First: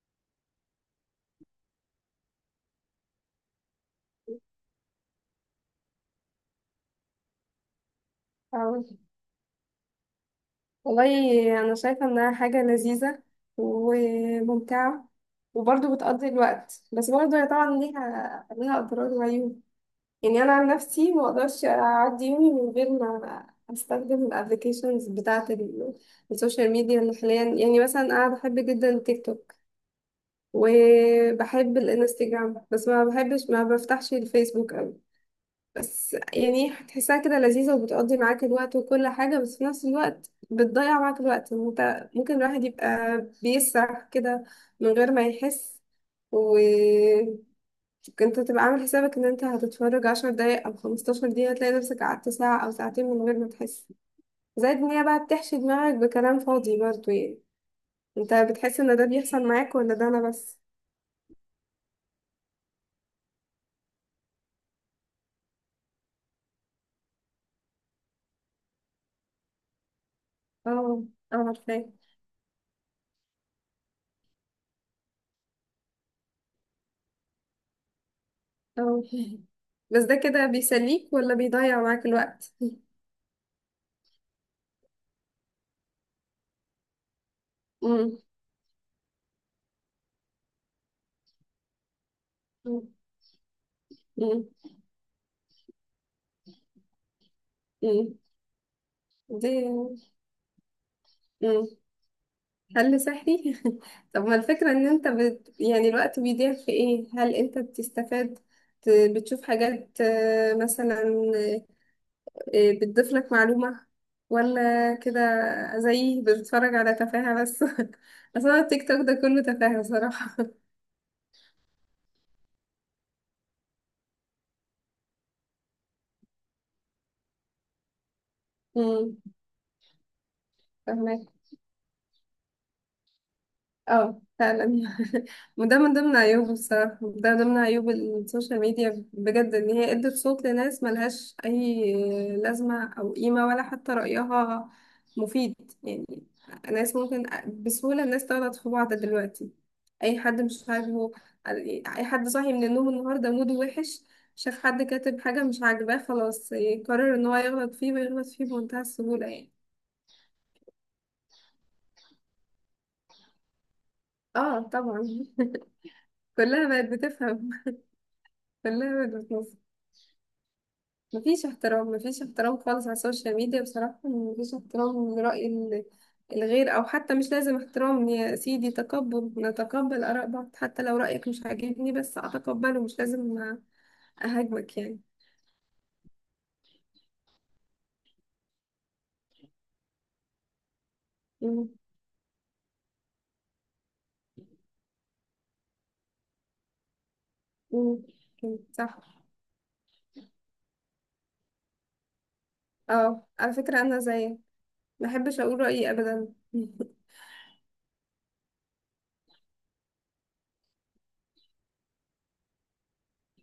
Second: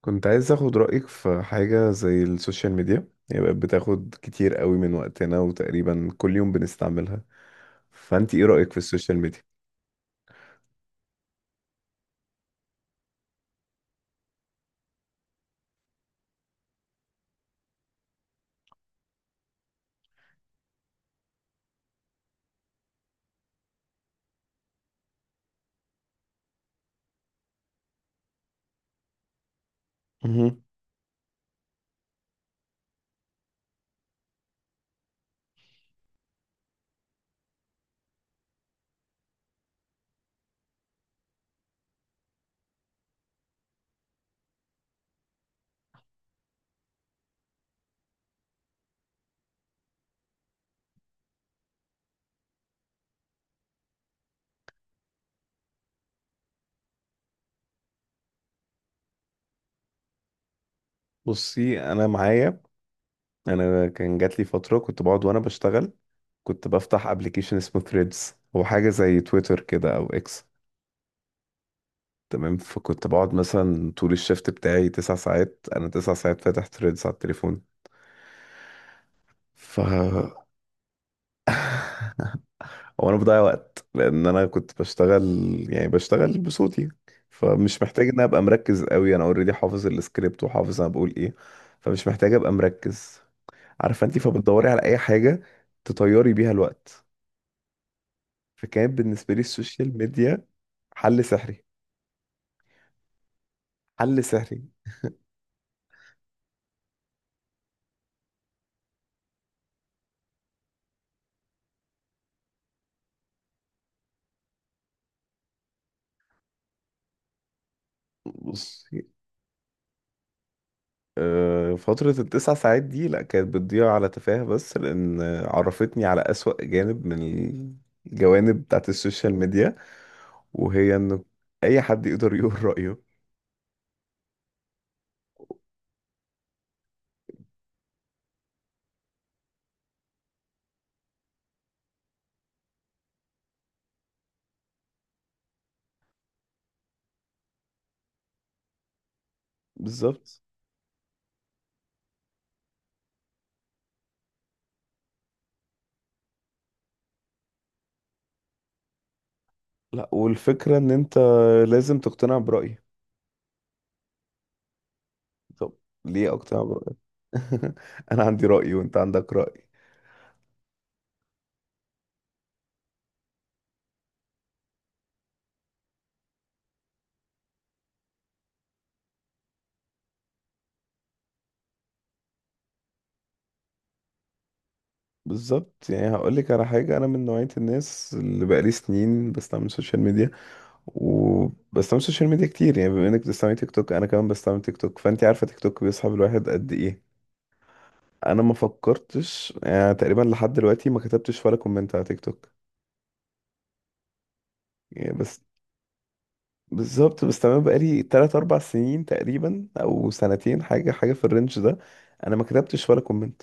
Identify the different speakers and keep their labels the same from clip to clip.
Speaker 1: كنت عايز اخد رأيك في حاجة زي السوشيال ميديا، هي بقت بتاخد كتير قوي من وقتنا وتقريبا كل يوم بنستعملها. فانت ايه رأيك في
Speaker 2: أو
Speaker 1: السوشيال ميديا؟
Speaker 2: والله أنا شايفة إنها حاجة لذيذة، وممتعة، وبرضه بتقضي الوقت. بس برضه هي طبعا ليها أضرار وعيوب. يعني أنا عن نفسي مقدرش أعدي يومي من غير ما أستخدم الأبليكيشنز بتاعة السوشيال ميديا اللي حاليا. يعني مثلا أنا بحب جدا التيك توك
Speaker 1: مهم.
Speaker 2: وبحب الانستجرام، بس ما بحبش ما بفتحش الفيسبوك. بس يعني هتحسها كده لذيذة وبتقضي معاك الوقت وكل حاجة، بس في نفس الوقت بتضيع معاك الوقت. انت ممكن الواحد يبقى بيسرح كده من غير ما يحس، وكنت تبقى عامل حسابك ان انت هتتفرج 10 دقايق او 15 دقيقة، تلاقي نفسك قعدت ساعة او ساعتين من غير ما تحس. زائد ان هي بقى بتحشي دماغك بكلام فاضي برضه. يعني انت بتحس ان ده بيحصل معاك ولا ده انا بس؟
Speaker 1: بصي، انا معايا. انا كان جات لي فترة كنت بقعد وانا بشتغل، كنت بفتح ابلكيشن اسمه ثريدز، هو حاجة زي تويتر كده او اكس.
Speaker 2: اه. اه عارفاه.
Speaker 1: تمام، فكنت بقعد مثلا طول الشفت بتاعي تسع ساعات انا 9 ساعات فاتح ثريدز على التليفون.
Speaker 2: اه
Speaker 1: ف
Speaker 2: بس ده كده بيسليك ولا بيضيع معاك الوقت؟
Speaker 1: هو انا بضيع وقت، لان انا كنت بشتغل، يعني بشتغل بصوتي، فمش محتاج ان أنا ابقى مركز قوي، انا اوريدي حافظ السكريبت وحافظ انا بقول ايه، فمش محتاج ابقى
Speaker 2: مم.
Speaker 1: مركز، عارفه انت؟
Speaker 2: مم.
Speaker 1: فبتدوري على اي حاجه تطيري بيها الوقت.
Speaker 2: مم.
Speaker 1: فكان بالنسبه لي
Speaker 2: دي.
Speaker 1: السوشيال ميديا حل سحري،
Speaker 2: مم. حل سحري.
Speaker 1: حل
Speaker 2: طب ما
Speaker 1: سحري.
Speaker 2: الفكرة ان انت يعني الوقت بيضيع في ايه؟ هل انت بتستفاد؟ بتشوف حاجات، مثلا، بتضيف لك معلومة، ولا كده زي بتتفرج على تفاهة بس؟ اصلا التيك توك
Speaker 1: بصي،
Speaker 2: ده كله تفاهة صراحة.
Speaker 1: آه، فترة التسع ساعات دي لأ، كانت بتضيع على تفاهة بس، لأن عرفتني على أسوأ جانب من الجوانب بتاعت
Speaker 2: مم.
Speaker 1: السوشيال ميديا، وهي انه
Speaker 2: فهمك.
Speaker 1: اي حد يقدر يقول رأيه.
Speaker 2: اه فعلا وده من ضمن عيوبه بصراحة، ده من ضمن عيوب السوشيال ميديا بجد، ان هي ادت صوت لناس ملهاش اي لازمة او قيمة، ولا حتى رأيها مفيد يعني. ناس ممكن، بسهولة الناس تغلط في بعض دلوقتي. اي حد
Speaker 1: بالظبط.
Speaker 2: مش عاجبه، اي حد صاحي من النوم النهاردة موده وحش شاف حد كاتب حاجة مش عاجباه، خلاص يقرر ان هو يغلط فيه، ويغلط فيه بمنتهى السهولة يعني.
Speaker 1: لا، والفكرة ان انت لازم تقتنع برأيي.
Speaker 2: اه طبعا
Speaker 1: طب ليه اقتنع
Speaker 2: كلها بقت
Speaker 1: برأيك؟
Speaker 2: بتفهم.
Speaker 1: انا عندي رأي وانت
Speaker 2: كلها بقت
Speaker 1: عندك
Speaker 2: بتنظر.
Speaker 1: رأي.
Speaker 2: مفيش احترام، مفيش احترام خالص على السوشيال ميديا بصراحة، مفيش احترام لرأي الغير، أو حتى مش لازم احترام. يا سيدي تقبل، نتقبل آراء بعض حتى لو رأيك مش عاجبني، بس أتقبله مش لازم أهاجمك يعني.
Speaker 1: بالظبط، يعني هقولك على حاجة، انا من نوعية الناس اللي بقالي سنين بستعمل سوشيال ميديا،
Speaker 2: مم.
Speaker 1: وبستعمل سوشيال ميديا كتير، يعني بما انك بتستعمل تيك توك انا كمان بستعمل تيك توك، فانت عارفة تيك توك بيسحب الواحد قد ايه.
Speaker 2: مم.
Speaker 1: انا ما
Speaker 2: مم. صح.
Speaker 1: فكرتش، يعني تقريبا لحد دلوقتي ما كتبتش ولا كومنت على تيك توك،
Speaker 2: اه على فكرة أنا زيك،
Speaker 1: يعني بس.
Speaker 2: محبش أقول رأيي أبدا
Speaker 1: بالظبط، بس تمام، بقالي تلات أربع سنين تقريبا أو سنتين، حاجة حاجة في الرينج ده، أنا ما كتبتش ولا كومنت.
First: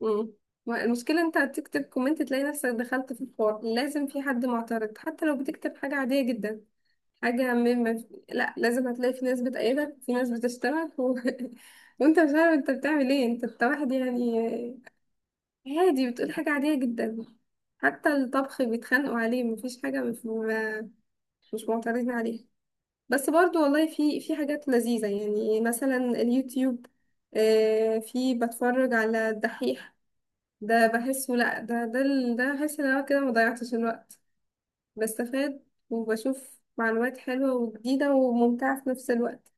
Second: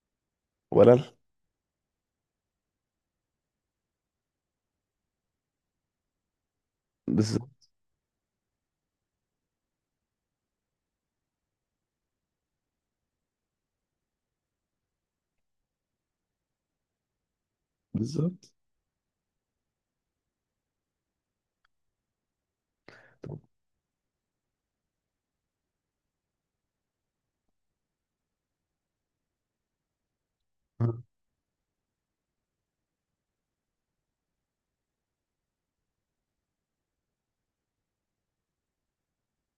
Speaker 2: مم.
Speaker 1: ولا ال-
Speaker 2: المشكلة انت تكتب كومنت، تلاقي نفسك دخلت في الحوار، لازم في حد معترض حتى لو بتكتب حاجة عادية جدا، حاجة
Speaker 1: بالظبط.
Speaker 2: من ما في... لا لازم هتلاقي في ناس بتأيدك، في ناس بتشتغل وانت مش عارف انت بتعمل ايه، انت واحد يعني عادي بتقول حاجة عادية جدا. حتى
Speaker 1: بالظبط.
Speaker 2: الطبخ بيتخانقوا عليه، مفيش حاجة مش مش معترضين عليها. بس برضو والله في حاجات لذيذة، يعني مثلا اليوتيوب، في بتفرج على الدحيح. ده
Speaker 1: آه.
Speaker 2: بحسه، لا، ده بحس ان انا كده مضيعتش الوقت. بستفاد وبشوف معلومات حلوة وجديدة وممتعة في نفس الوقت.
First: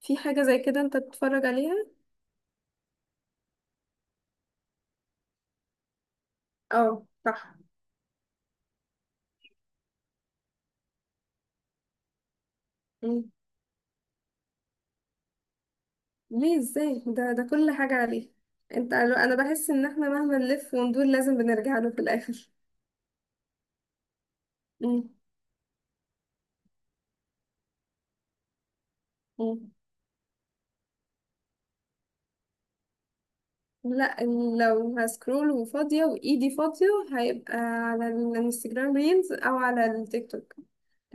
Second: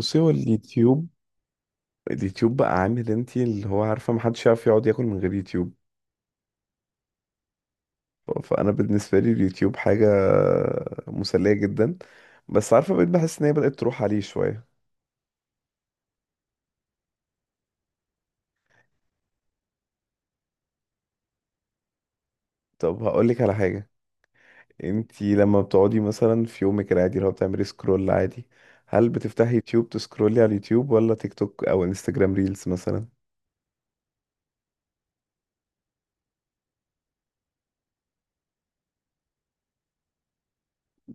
Speaker 2: في
Speaker 1: هو
Speaker 2: حاجة زي كده انت
Speaker 1: اليوتيوب
Speaker 2: تتفرج عليها؟
Speaker 1: اليوتيوب بقى عامل انتي، اللي هو عارفة محدش يعرف يقعد ياكل من غير يوتيوب.
Speaker 2: اه صح.
Speaker 1: فأنا بالنسبة لي اليوتيوب حاجة مسلية جدا، بس عارفة، بقيت
Speaker 2: مم.
Speaker 1: بحس إن هي بدأت تروح عليه شوية.
Speaker 2: ليه ازاي؟ ده كل حاجة عليه. انت، انا بحس ان احنا مهما نلف وندور لازم بنرجع له في الاخر.
Speaker 1: طب هقولك على حاجة،
Speaker 2: مم.
Speaker 1: انتي لما بتقعدي مثلا في يومك العادي، اللي هو بتعملي سكرول عادي، هل بتفتحي
Speaker 2: مم.
Speaker 1: يوتيوب تسكرولي على اليوتيوب، ولا تيك توك او انستجرام ريلز مثلا؟
Speaker 2: لا. لو هسكرول وفاضية وإيدي فاضية، هيبقى على الانستجرام ريلز أو على التيك توك.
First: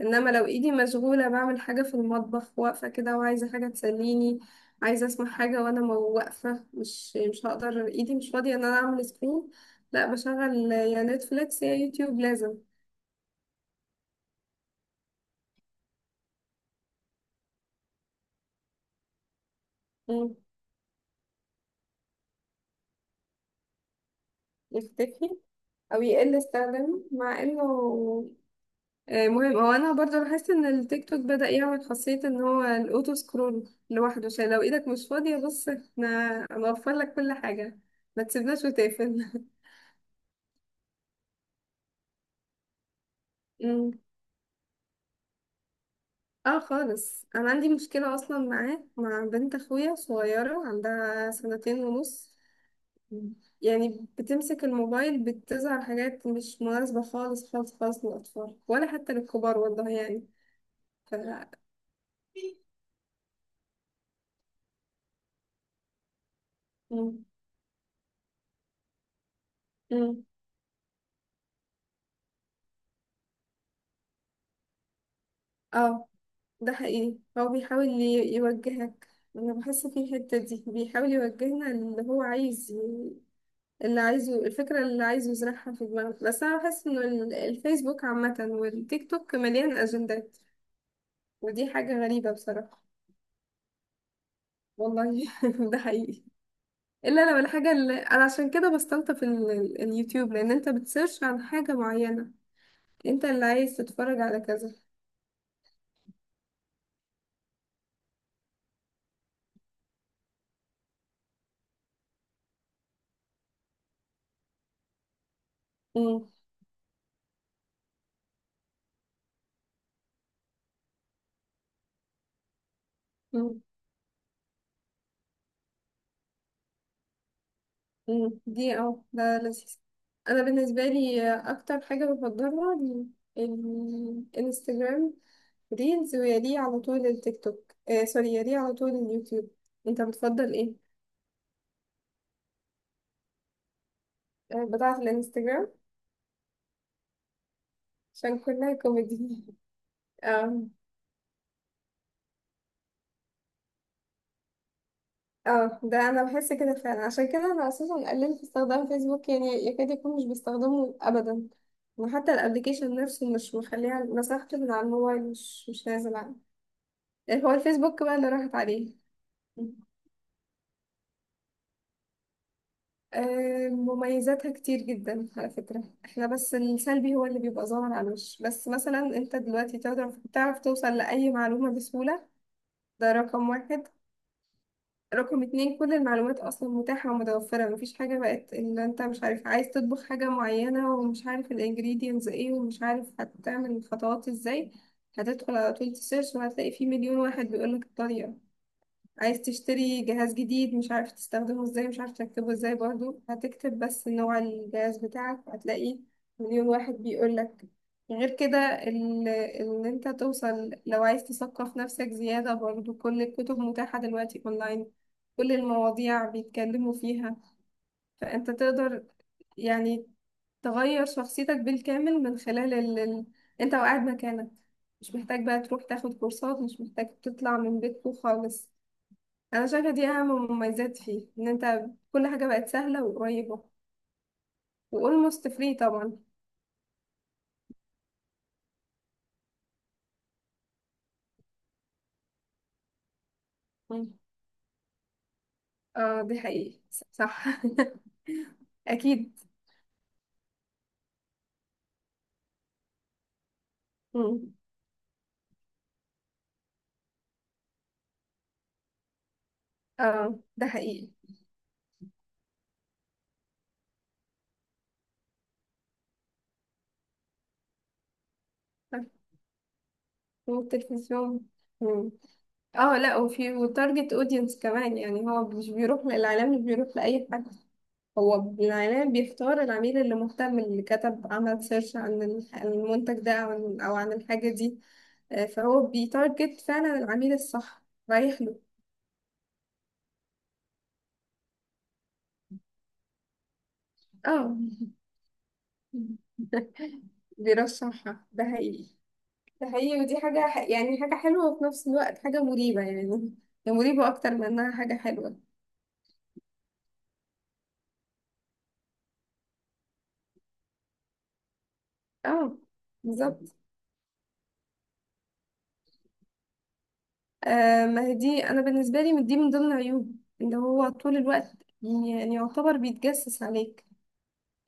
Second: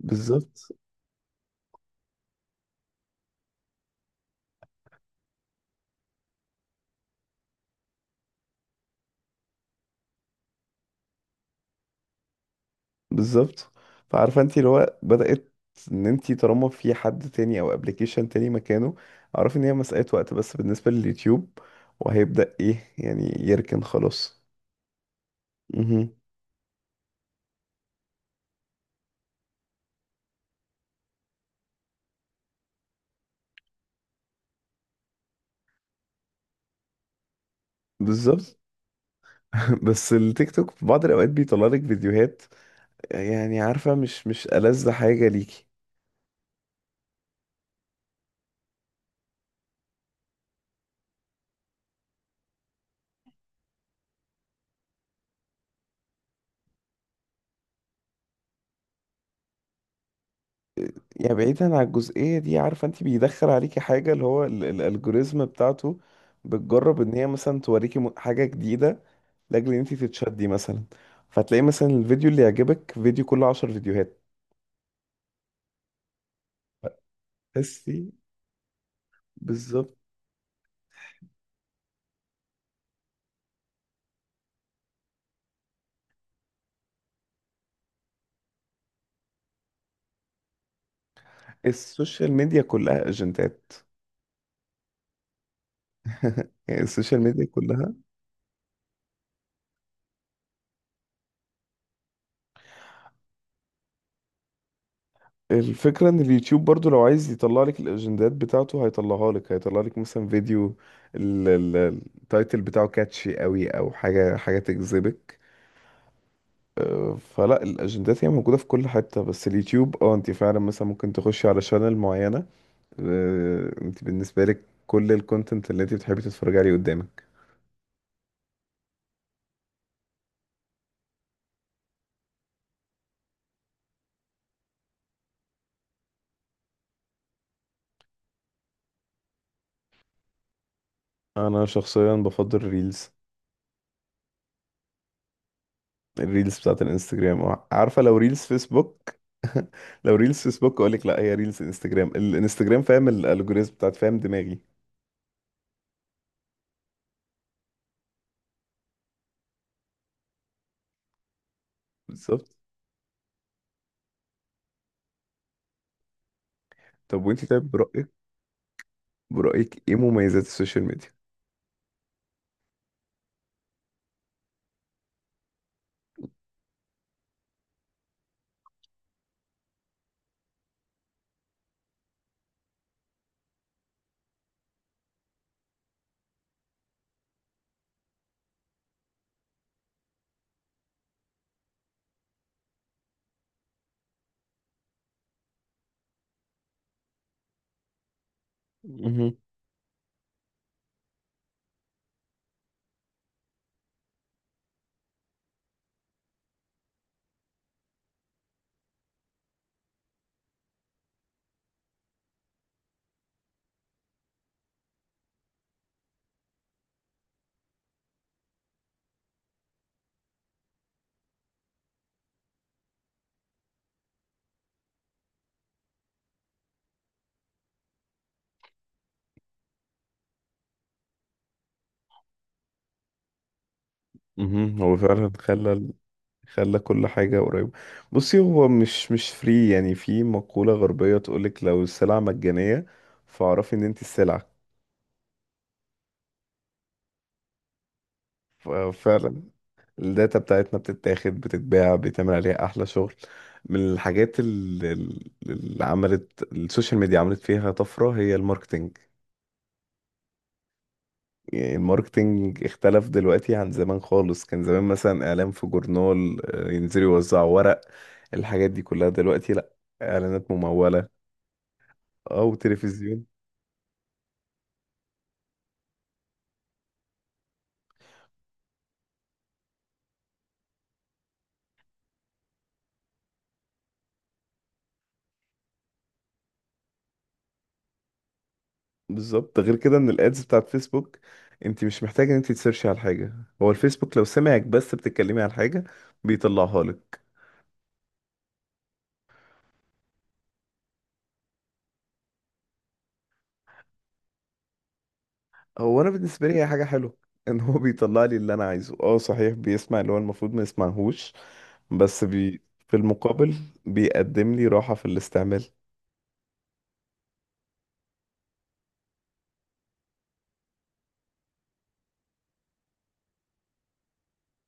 Speaker 2: إنما لو إيدي مشغولة بعمل حاجة في المطبخ، واقفة كده وعايزة حاجة تسليني، عايزة أسمع حاجة وأنا واقفة، مش هقدر، إيدي مش فاضية إن أنا أعمل سكرول، لا بشغل يا نتفليكس يا يوتيوب لازم.
Speaker 1: بالظبط. فعارفه انتي، اللي هو بدأت ان انتي طالما في حد تاني او ابلكيشن تاني مكانه، اعرف ان هي مسألة وقت
Speaker 2: مم.
Speaker 1: بس بالنسبة لليوتيوب، وهيبدأ ايه يعني، يركن خلاص.
Speaker 2: يختفي، أو
Speaker 1: مهم.
Speaker 2: يقل استخدامه مع إنه. مهم. هو انا برضه لاحظت ان التيك توك بدأ يعمل خاصية ان هو الاوتو سكرول لوحده، عشان لو ايدك مش فاضية، بص احنا هنوفر لك كل حاجة ما
Speaker 1: بالظبط.
Speaker 2: تسيبناش وتقفل
Speaker 1: بس التيك توك في بعض الاوقات بيطلع لك فيديوهات، يعني
Speaker 2: أمم.
Speaker 1: عارفه، مش ألذ حاجه ليكي.
Speaker 2: اه خالص، انا عندي مشكلة اصلا معاه، مع بنت اخويا صغيرة عندها سنتين ونص. أمم. يعني بتمسك الموبايل، بتظهر حاجات مش مناسبة خالص خالص خالص للأطفال، ولا حتى للكبار والله يعني. ف
Speaker 1: يعني بعيدا عن الجزئية دي، عارفة، انت بيدخل عليكي حاجة اللي هو الالجوريزم بتاعته، بتجرب ان
Speaker 2: أمم.
Speaker 1: هي مثلا توريكي حاجة جديدة، لاجل ان انت
Speaker 2: أمم.
Speaker 1: تتشدي مثلا، فتلاقي مثلا الفيديو اللي يعجبك، فيديو كله 10 فيديوهات.
Speaker 2: اه ده حقيقي، هو بيحاول
Speaker 1: تحسي.
Speaker 2: يوجهك. انا بحس
Speaker 1: بالظبط،
Speaker 2: في الحتة دي بيحاول يوجهنا، اللي هو عايز اللي عايزه، الفكرة اللي عايزه يزرعها في دماغنا. بس انا بحس انه الفيسبوك عامة والتيك توك مليان اجندات، ودي حاجة غريبة
Speaker 1: السوشيال ميديا
Speaker 2: بصراحة.
Speaker 1: كلها اجندات.
Speaker 2: والله ده حقيقي.
Speaker 1: يعني السوشيال
Speaker 2: الا لو
Speaker 1: ميديا
Speaker 2: الحاجة اللي
Speaker 1: كلها.
Speaker 2: انا، عشان كده بستلطف اليوتيوب، لان انت بتسيرش عن حاجة معينة، انت اللي عايز تتفرج على كذا.
Speaker 1: الفكرة ان اليوتيوب برضو لو عايز يطلع لك الاجندات بتاعته هيطلعها لك، هيطلع لك مثلا فيديو ال- ال- التايتل بتاعه كاتشي قوي، او حاجة حاجة تجذبك، فلا، الاجندات هي موجوده في كل حته. بس اليوتيوب، اه، انت فعلا مثلا ممكن تخشي على شانل معينه،
Speaker 2: مم.
Speaker 1: آه، انت بالنسبه لك كل الكونتنت اللي انت بتحبي تتفرجي عليه قدامك.
Speaker 2: مم. دي، اه ده لذيذ. انا بالنسبه لي اكتر حاجه بفضلها الانستجرام ريلز، ويليه على طول التيك توك، آه سوري، يليه على طول اليوتيوب. انت بتفضل ايه؟
Speaker 1: انا شخصيا بفضل الريلز،
Speaker 2: آه بتاعه الانستجرام؟
Speaker 1: الريلز بتاعت الانستجرام، آه، عارفه لو
Speaker 2: عشان
Speaker 1: ريلز
Speaker 2: كلها
Speaker 1: فيسبوك.
Speaker 2: كوميدي
Speaker 1: لو ريلز
Speaker 2: اه.
Speaker 1: فيسبوك اقول لك لا، هي ريلز انستجرام، الانستجرام فاهم الالجوريزم بتاعت، فاهم دماغي.
Speaker 2: اه ده انا بحس كده فعلا، عشان كده انا اساسا قللت استخدام فيسبوك، يعني يكاد يكون مش بستخدمه ابدا، وحتى
Speaker 1: بالظبط.
Speaker 2: الابلكيشن نفسه مش مخليها، مسحته من على الموبايل، مش نازل عنه.
Speaker 1: طب وانت
Speaker 2: هو
Speaker 1: طيب
Speaker 2: الفيسبوك
Speaker 1: برايك،
Speaker 2: بقى اللي راحت عليه.
Speaker 1: برايك ايه مميزات السوشيال ميديا؟
Speaker 2: مميزاتها كتير جدا على فكرة احنا، بس السلبي هو اللي بيبقى ظاهر على الوش. بس مثلا انت دلوقتي تعرف توصل لأي معلومة بسهولة، ده رقم واحد. رقم اتنين، كل المعلومات أصلا متاحة ومتوفرة، مفيش حاجة بقت إن أنت مش عارف. عايز تطبخ حاجة معينة ومش عارف الانجريدينتس ايه ومش عارف هتعمل الخطوات ازاي، هتدخل على طول تسيرش وهتلاقي فيه مليون واحد بيقولك الطريقة.
Speaker 1: مهم.
Speaker 2: عايز تشتري جهاز جديد مش عارف تستخدمه ازاي، مش عارف تركبه ازاي، برضو هتكتب بس نوع الجهاز بتاعك، هتلاقي مليون واحد بيقولك. غير كده ان انت توصل، لو عايز تثقف نفسك زيادة برضو، كل الكتب متاحة دلوقتي اونلاين، كل المواضيع بيتكلموا فيها. فانت تقدر يعني تغير شخصيتك بالكامل من خلال انت وقاعد مكانك، مش محتاج بقى تروح تاخد كورسات، مش محتاج تطلع من بيتكم خالص. انا شايفه دي اهم مميزات فيه، ان انت كل حاجه بقت سهله وقريبه،
Speaker 1: مهم. هو فعلا
Speaker 2: واولموست فري
Speaker 1: خلى
Speaker 2: طبعا.
Speaker 1: خلى كل حاجة قريبة. بصي، هو مش فري، يعني في مقولة غربية تقولك لو السلعة مجانية، فاعرفي ان انت
Speaker 2: مم.
Speaker 1: السلعة.
Speaker 2: اه دي حقيقي صح اكيد.
Speaker 1: فعلا الداتا بتاعتنا بتتاخد بتتباع بيتعمل عليها احلى شغل. من الحاجات
Speaker 2: مم.
Speaker 1: اللي عملت السوشيال ميديا عملت فيها طفرة، هي الماركتينج.
Speaker 2: اه ده حقيقي.
Speaker 1: يعني الماركتينج اختلف دلوقتي عن زمان خالص، كان زمان مثلا اعلان في جورنال، آه، ينزلوا يوزعوا ورق، الحاجات دي كلها دلوقتي لا. اعلانات ممولة،
Speaker 2: والتلفزيون. مم.
Speaker 1: او
Speaker 2: اه لا،
Speaker 1: تلفزيون.
Speaker 2: وفي وتارجت اودينس كمان، يعني هو مش بيروح للاعلام مش بيروح لاي حد، هو الاعلام بيختار العميل اللي مهتم، اللي كتب عمل سيرش عن عن المنتج ده، او عن أو عن الحاجه دي. فهو بيتارجت فعلا العميل الصح، رايح له.
Speaker 1: بالظبط، غير كده ان الادز بتاعت فيسبوك، انت مش محتاجه ان انت تسيرشي على حاجه، هو الفيسبوك لو
Speaker 2: اه
Speaker 1: سمعك بس بتتكلمي على حاجه بيطلعها لك.
Speaker 2: بيرشحها، ده حقيقي. ده حقيقي، ودي حاجة يعني حاجة حلوة، وفي نفس الوقت حاجة مريبة يعني، هي مريبة أكتر من إنها حاجة حلوة.
Speaker 1: هو انا بالنسبه لي هي حاجه حلوه، ان هو بيطلع لي اللي انا عايزه، اه صحيح بيسمع اللي هو المفروض ما يسمعهوش، بس
Speaker 2: اه.
Speaker 1: في
Speaker 2: بالظبط.
Speaker 1: المقابل بيقدم لي راحه في الاستعمال.
Speaker 2: آه ما هي دي، أنا بالنسبة لي من دي من ضمن عيوب، إن هو طول الوقت يعني يعتبر بيتجسس عليك.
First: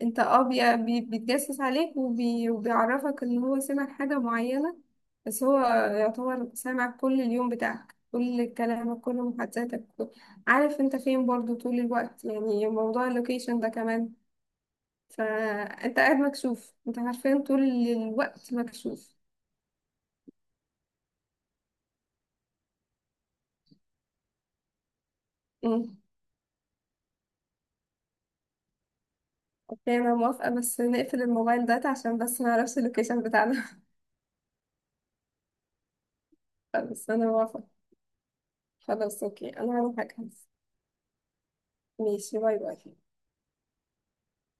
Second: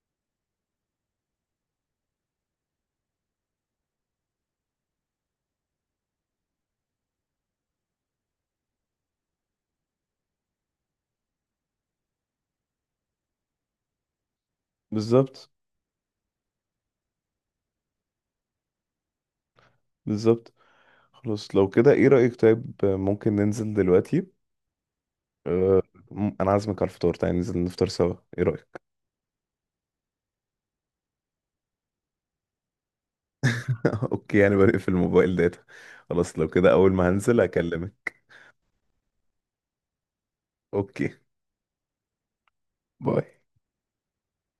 Speaker 2: انت اه بيتجسس عليك وبيعرفك ان هو سمع حاجة معينة. بس هو يعتبر سامع كل اليوم بتاعك، كل كلامك، كل محادثاتك، عارف انت فين برضو طول الوقت، يعني موضوع اللوكيشن ده كمان.
Speaker 1: بالظبط.
Speaker 2: فانت قاعد مكشوف، انت عارفين طول الوقت مكشوف.
Speaker 1: بالظبط. خلاص لو كده ايه رايك؟ طيب ممكن ننزل دلوقتي؟ أه.
Speaker 2: امم.
Speaker 1: انا عازمك على الفطار، تعالى ننزل نفطر سوا، ايه رايك؟
Speaker 2: اوكي انا موافقة، بس نقفل الموبايل ده عشان بس ما نعرفش اللوكيشن بتاعنا
Speaker 1: اوكي، يعني بقفل الموبايل داتا. خلاص لو كده اول ما
Speaker 2: بس انا
Speaker 1: هنزل
Speaker 2: موافقة.
Speaker 1: اكلمك.
Speaker 2: خلاص اوكي انا هروح اجهز.
Speaker 1: اوكي.
Speaker 2: ماشي، باي باي.
Speaker 1: باي.